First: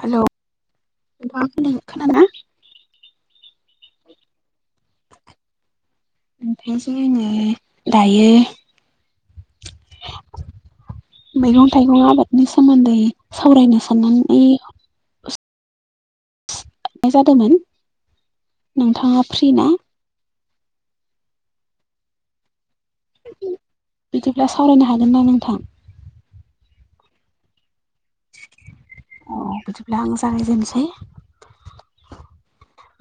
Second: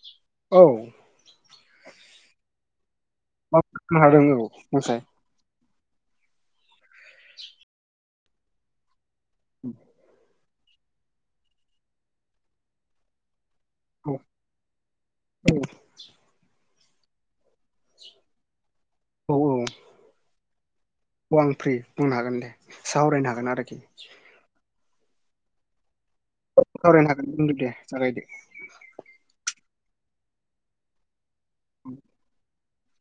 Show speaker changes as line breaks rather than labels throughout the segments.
हेल'
औ
नोंथाङ ख ख ना
अ हाय बसाय
ओमफ्रायाय जो आङो दायो मैगं थाइगं आबादनि सोमोन्दै सावरायनो
औ
साननानै
औ
हाबनाय जादोंमोन नोंथाङा
औ
फ्रि ना
औ आं फ्रि बुंनो हागोन दे सावरायनो हागोन आरोखि
बिदिब्ला सावरायनो हादोंनना नोंथां
खावरायनो हागोन बुंदो दे जागायदो
अ बिदिब्ला आं जागायजेनसै
औ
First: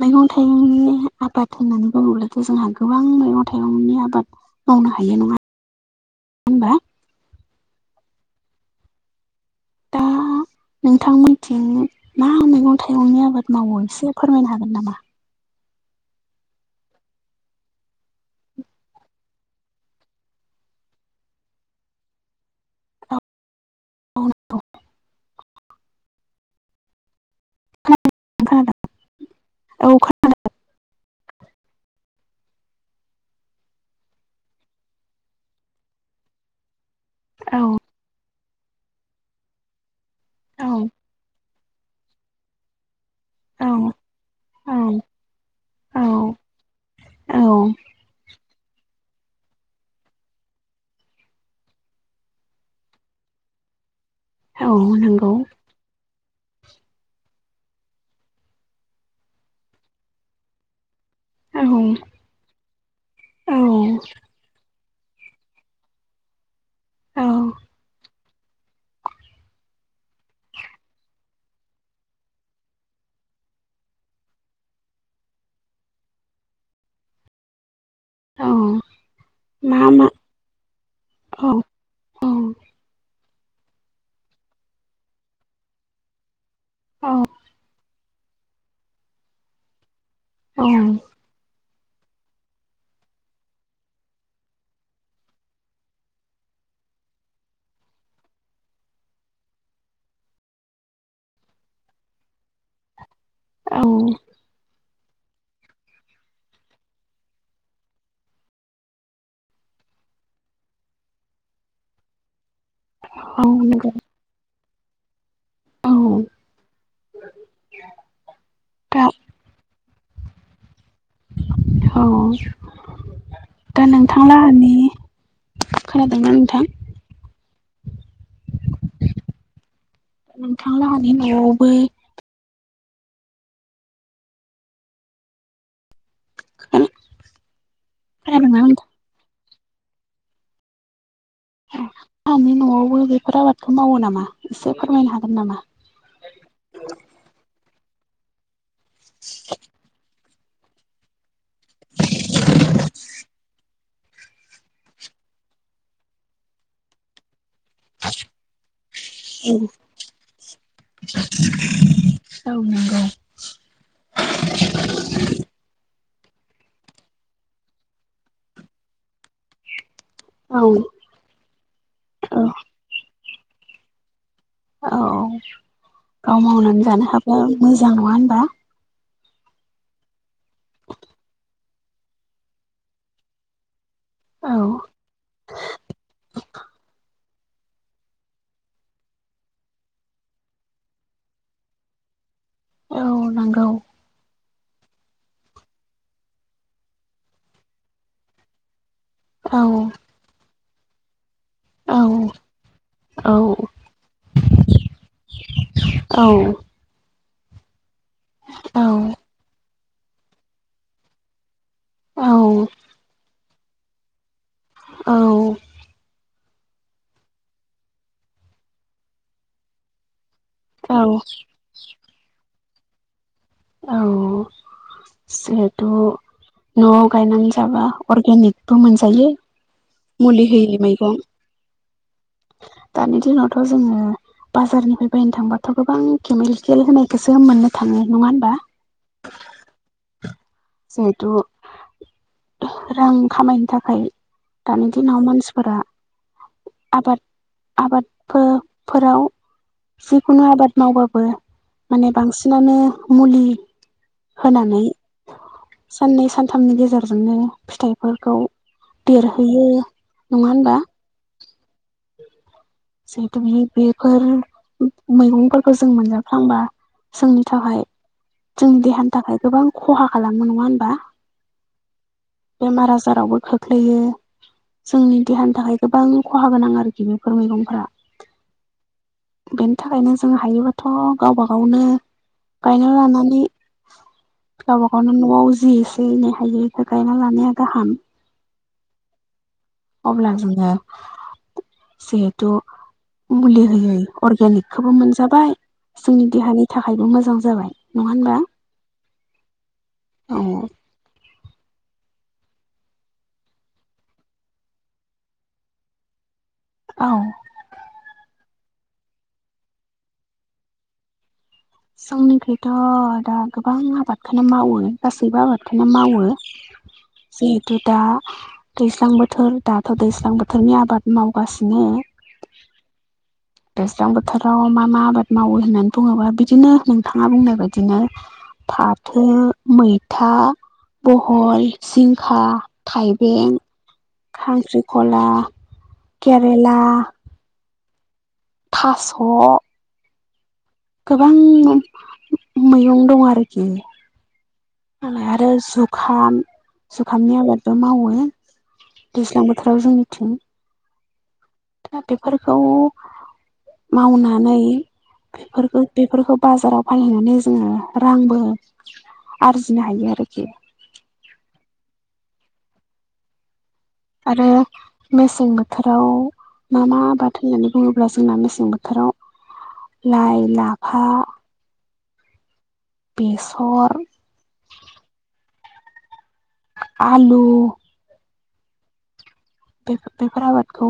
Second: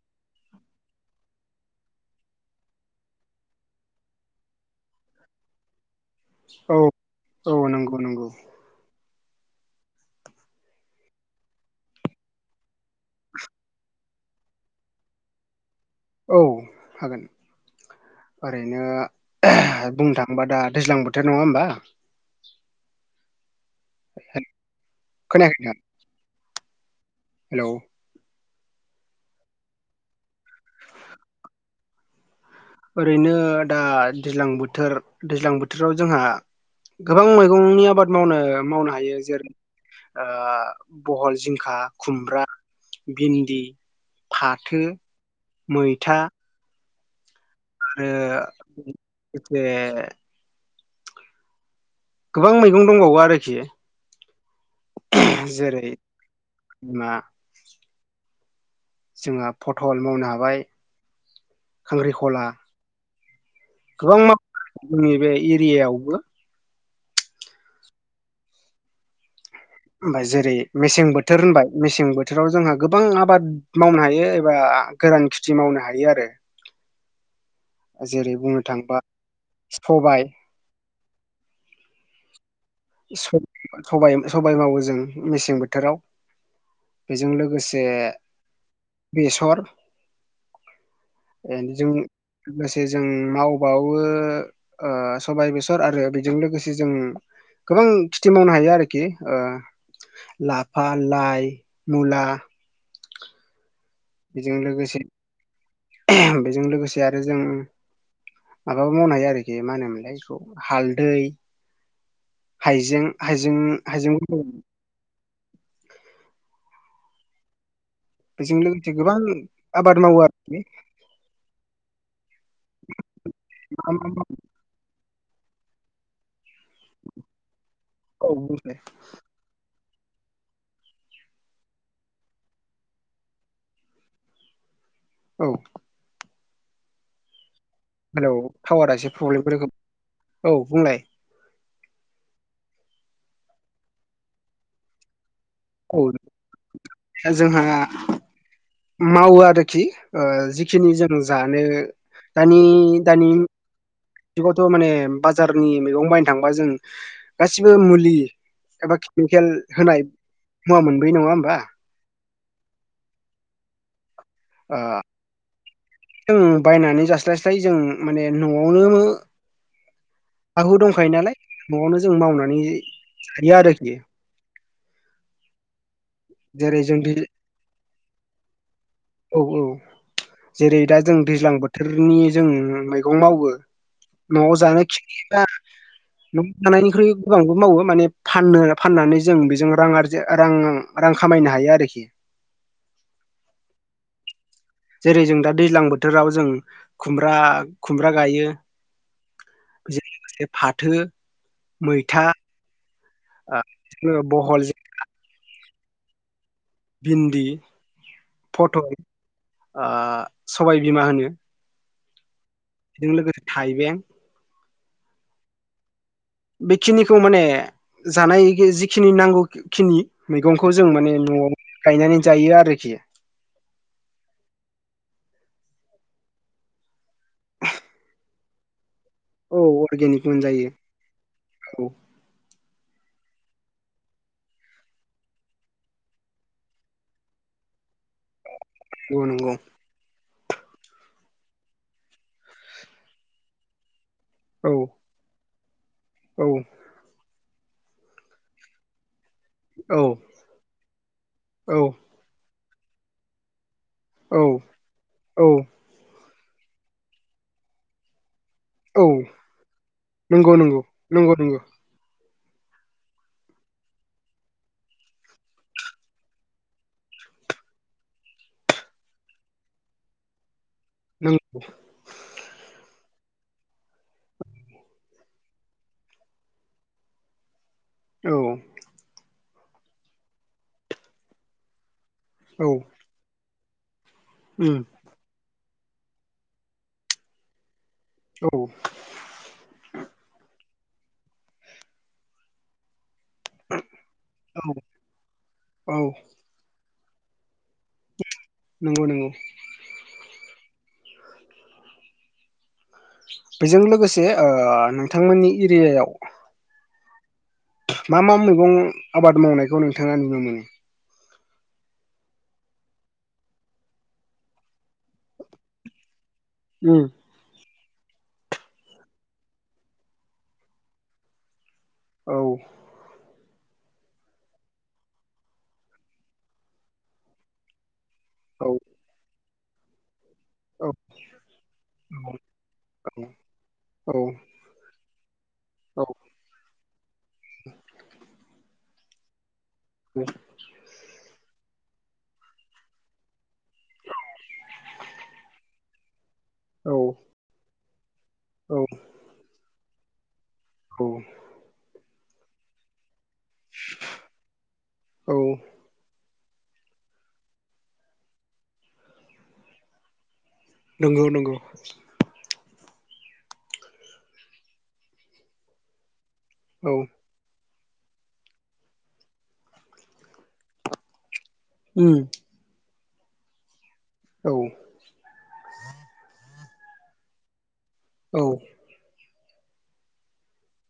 मैगं थाइगंनि आबाद होननानै बुङोब्लाथ' जोंहा गोबां मैगं थाइगंनि आबाद मावनो हायो नङा होनबा
औ औ नंगौ नंगौ [unintelligible]
नोंथां मोनथिं मा मैगं थाइगंनि आबाद मावो एसे फोरमायनो हागोन नामा?
औ हागोन ओरैनो बुंनो थाङोबा दा दैज्लां बोथोर नङा होमबा?
औ औ
खोन खोन हेलौ
खोनादों औ खोना
ओरैनो दा दैज्लां बोथोर दैज्लां बोथोराव जोंहा गोबां मैगंनि आबाद मावनो मावनो हायो जेरै ओ
औ
बहल, जिंखा, खुमब्रा भिन्दि,
औ
फाथो,
औ औ
मैथा
औ
रो‌ एसे गोबां मैगं दंबावो आरोखि
औ नोंगौ
जेरै बिमा जोंहा फटल मावनो हाबाय
औ
खांख्रिखला
औ
गोबां मा जोंनि बे एरियायावबो
औ
ओमफ्राय जेरै मेसें बोथोर होनबाय मेसें बोथोराव जोंहा गोबां आबाद मावनो हायो एबा गोरान खेथि मावनो हायो आरो जेरै
औ
बुंनो थाङोबा
मा मा
सबाय
औ औ
स सबाय सबाय मावो जों मेसें बोथोराव
औ
बेजों लोगोसे बेसर
औ
ए जों लोगोसे जों मावबावो ओ सबाय बेसर आरो बेजों लोगोसे जों गोबां खेथि मावनो हायो आरोखि ओ लाफा, लाइ, मुला
औ
बेजों लोगोसे बेजों लोगोसे आरो जों माबाबो मावनो हायो आरोखि मा होनोमोनलाय बेखौ हालदै हाइजें
औ
हाइजें
नंगौ
हाइजेंफोरखौ
औ
बेजों लोगोसे
दा
गोबां आबाद मावो आरोखि
औ दा
मा मा
नोंथां
मावो
लाहानि खोनादोंना नोंथां?
औ बुंलाय
नोंथांलाहानि न'आवबो
औ
आरो
हेलौ टावारा एसे प्रब्लेम रोखोम औ बुंलाय
सानि न'आवबो बेफोर आबादखौ मावो नामा एसे फोरमायनो हागोन नामा?
औ दा जोंहा मावो आरोखि बेखिनि जों जानो दानि दानि जुगावथ' माने बाजारनि मैगं बायनो थांबा जों गासिबो मुलि एबा केमिकेल होनाय मुवा मोनबोयो नङा होमबा
औ नोंगौ
ओ जों बायनानै जास्लायस्लाय जों माने न'आवनो
औ
हाु दंखायो नालाय न'आवनो जों
औ
मावनानै गैया आरोखि
औ गाव
जेरै
मावनानै
जों दै
जानो हाबा मोजां नङा होनबा
औ औ जेरै दा जों दैज्लां बोथोरनि जों मैगं मावो न'आव
औ
जानो खिबा न'आव जानायनिख्रुइ गोबांबो मावो माने फाननो फाननानै जों बेजों रां आरि र रां खामायनो हायो आरोखि
औ नगौ
जेरै जों दा दैज्लां बोथोराव जों खुमब्रा खुमब्रा गायो
औ
लोगोसे फाथो
औ
मैथा
औ
ओ बहल
औ
भिन्दि फथल ओ सबायबिमा होनो बेजों लोगोसे थाइबें
औ
बेखिनिखौ माने जानाय जिखिनि नांगौखिनि मैगंखौ जों माने न'आव गायनानै जायो आरोखि
औ जहेथ' न'आव गायनानै जाबा अरगेनिक ब मोनजायो
औ अरग
मुलि होयि मैगं दानि दिनावथ' जोङो बाजारनिफ्राय बायनो थांबाथ' गोबां केमिकेल होनायखौसो मोननो थाङो नङा होमबा
ग नंगौ
जिहेथु रां खामायनो थाखाय
औ
दानि दिनाव मानसिफोरा
औ
आबाद-आबाद फो-फोराव
औ
जिखुनु आबाद मावबाबो
औ
माने बांसिनानो मुलि
औ
होनानै
औ
साननै सानथामनि गेजेरजोंनो फिथाइफोरखौ
औ
देरहैयो नङा
नंगौ
होनबा
नंगौ नंगौ नंगौ
जिहेतु बे बेफोर मैगंफोरखौ जों मोनजाफ्लांबा जोंनि थाखाय जोंनि देहानि थाखाय गोबां खहा खालामो नङा होनबा
नोंगौ
बेमार आजारावबो खोख्लैयो जोंनि देहानि थाखाय गोबां खहा गोनां आरोखि बेफोर मैगंफोरा
औ
बेनि थाखायनो जों हायोबाथ' गावबा गावनो
औ
गायना लानानै
उम
गावबा गावनो न'आव जि एसे एनै हायैखौ गायना लानाया गाहाम ।
औ
अब्ला जोङो जिहेथु मुलि होयै
औ
अर्गेनिकखौबो मोनजाबाय
औ
जोंनि देहानि थाखायबो मोजां जाबाय नङा होनबा
नंगौ नंगौ
औ
बेजों लोगोसे ओ नोंथांमोननि एरियायाव
औ
मा मा मैगं आबाद मावनायखौ नोंथाङा नुनो मोनो?
जोंनिओख्रुइथ' दा गोबां आबादखौनो मावो गासैबो आबादखौनो मावो
उम
जिहेथु दा दैज्लां बोथोर दाथ' दैज्लां बोथोरनि आबाद मावगासिनो
औ
दैज्लां बोथोराव मा मा आबाद मावो होननानै बुङोबा बिदिनो नोंथाङा बुंनाय बाय दिनो
औ
फाथो, मैथा
औ
बहल,
औ
जिंखा, थाइबें
औ
खांख्रिख'ला, केरेला थास'
ब [inaudible]
गोबां मैगं दं आरोखि आरो जुखाम
औ
जुखामनि आबादबो मावो
औ
दैज्लां बोथोराव जोंनिथिं
औ
दा बेफोरखौ मावनानै
औ
बेफोरखौ बेफोरखौ बाजाराव फानहैनानै जोङो रांबो आरजिनो हायो आरोखि
नंगौ नंगौ
आरो मेसें बोथोराव मा
औ
मा आबाद होननानै बुङोब्ला जोंना मेसें बोथोराव लाइ, लाफा
उम
बेसर
औ
आलु
औ
बेफो-बेफोर आबादखौ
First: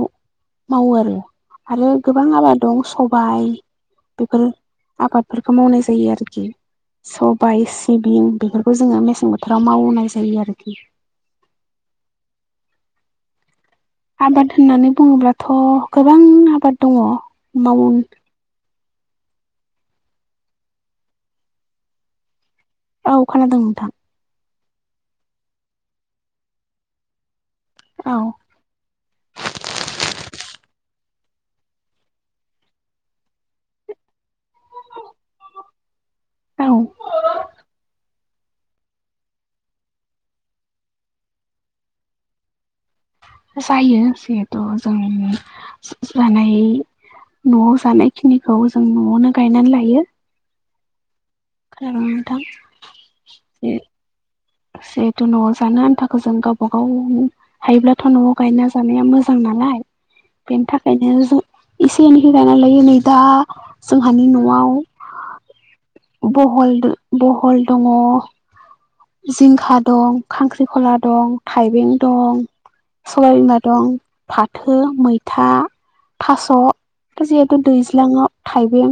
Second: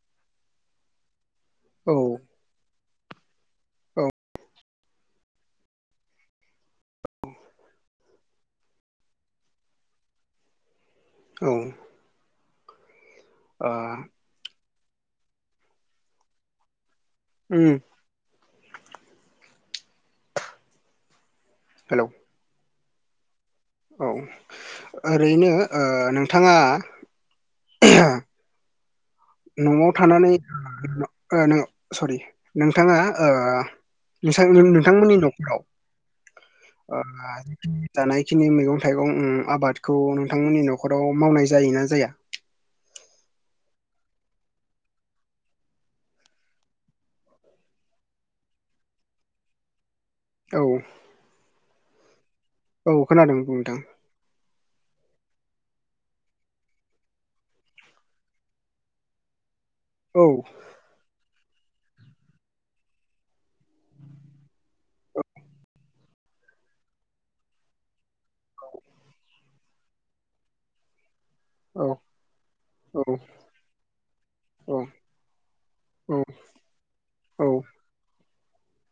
मावो आरो आरो
औ
गोबां आबाद दं सबाइ बेफोर आबादफोरखौ मावनाय जायो आरोखि सबाइ, सिबिं बेफोरखौ जोङो मेसें बोथोराव मावनाय जायो आरोखि
औ आ
आबाद होननानै बुङोब्लाथ' गोबां आबाद दङ
उम
माव
हेलौ
औ खोनादों नोंथां
औ ओरैनो ओ नोंथाङा
औ
न'वाव थानानै ओ नो सरि नोंथाङा ओ नोंथां नोंथांमोननि न'खराव
औ
ओ थानाय खिनि मैगं थाइगं ओम आबादखौ नोंथांमोननि न'खराव मावनाय जायोना जाया?
जायो जिहेथु जों जा-जानाय न'वाव जानाय खिनिखौ जों न'वावनो गायनानै लायो
औ
खोनादों नोंथां
औ खोनादों बुं नोंथां
जिहेथु न'वाव जानो आनथाखौ जों गावबा गाव हायोब्लाथ' न'वाव गायना जानाया मोजां नालाय
औ
बेनि थाखायनो जों एसे एनैहै गायना लायो नै दा जोंहानि न'वाव बहल दो बहल दङ जिंखा दं खांख्रिखला दं
औ
थाइबें दं
औ
सबाइबिमा दं फाथो,
औ
मैथा
औ
थास' दा
औ
जिहेथु दैज्लाङाव थाइबें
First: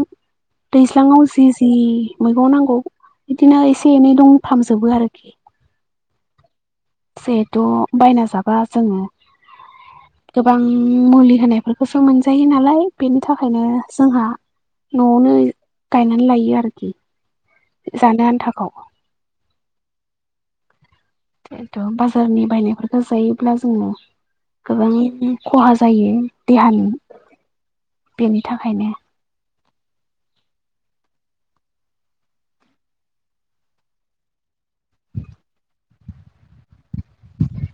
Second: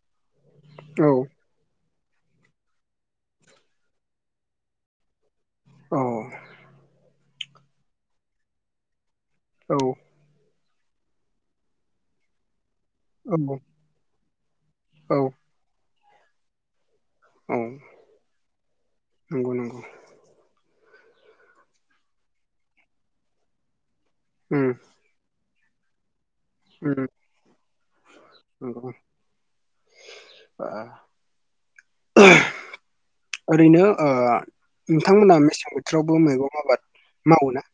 औ
दैज्लाङाव जि जि मैगं नांगौ बिदिनो एसे एनै दंफामजोबो आरोखि
औ
जिहेथु' बायना जाबा जोङो
औ
गोबां मुलि होनायफोरखौसो मोनजायो नालाय बेनि
औ
थाखायनो जोंहा
औ औ
न'वावनो गायनानै लायो आरोखि
औ
जानो आन्थाखौ
नंगौ नंगौ।
जिहेतु बाजारनि बायनायफोरखौ जायोब्ला जोङो
उम
गोबां खहा जायो देहानि बेनि थाखायनो
ओम ओरैनो ओ नोंथांमोना मेसें बोथोरावबो मैगं आबाद मावो ना?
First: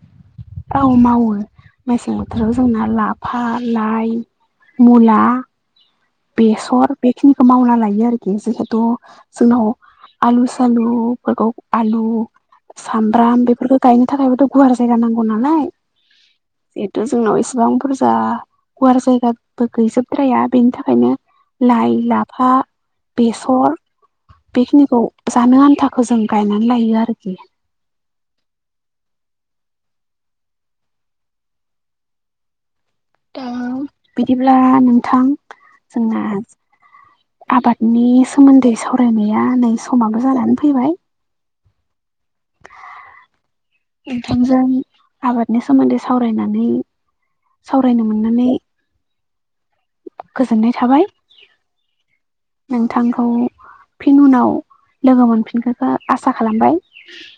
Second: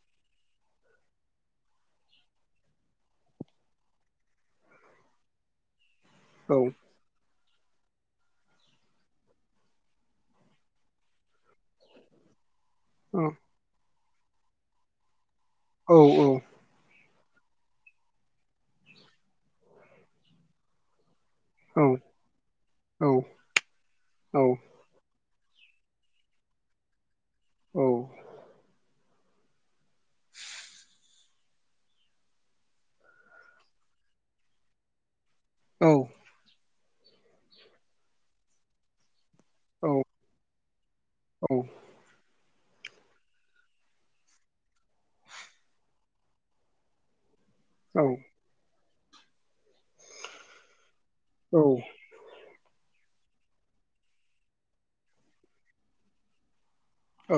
औ मावो मेसें बोथोराव जोंना लाफा लाइ मुला
औ
बेसर बेखिनिखौ मावना लायो आरोखि जिहेथु जोंनाव आलु सालुफोरखौ आलु
औ
सामब्राम बेफोरखौ गायनो थाखायबोथ' गुवार जायगा नांगौ नालाय
औ औ
जिथु जोंनाव इसिबां बुरजा गुवार जायगाबो गैजोबद्राया बेनि थाखाय ओंखायनो
औ
लाइ, लाफा
औ
बेसर
औ
बेखिनिखौ जानो आन्थाखौ जों गायनानै लायो आरो
औ [unintelligible]
दा बिदिब्ला नोंथां
औ
जोंना आबादनि सोमोन्दै सावरायनाया नै
औ
समाबो जानानै फैबाय
औ
ओंखामजों आबादनि सोमोन्दै सावरायनानै
औ
सावरायनो मोननानै गोजोननाय थाबाय
औ
नोंथांखौ फिन उनाव लोगो मोनफिनखोखौ आसा खालामबाय।
औ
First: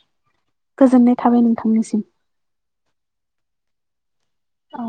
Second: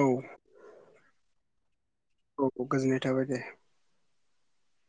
गोजोननाय थाबाय नोंथांनिसिम।
औ गोजोननाय थाबाय दे
औ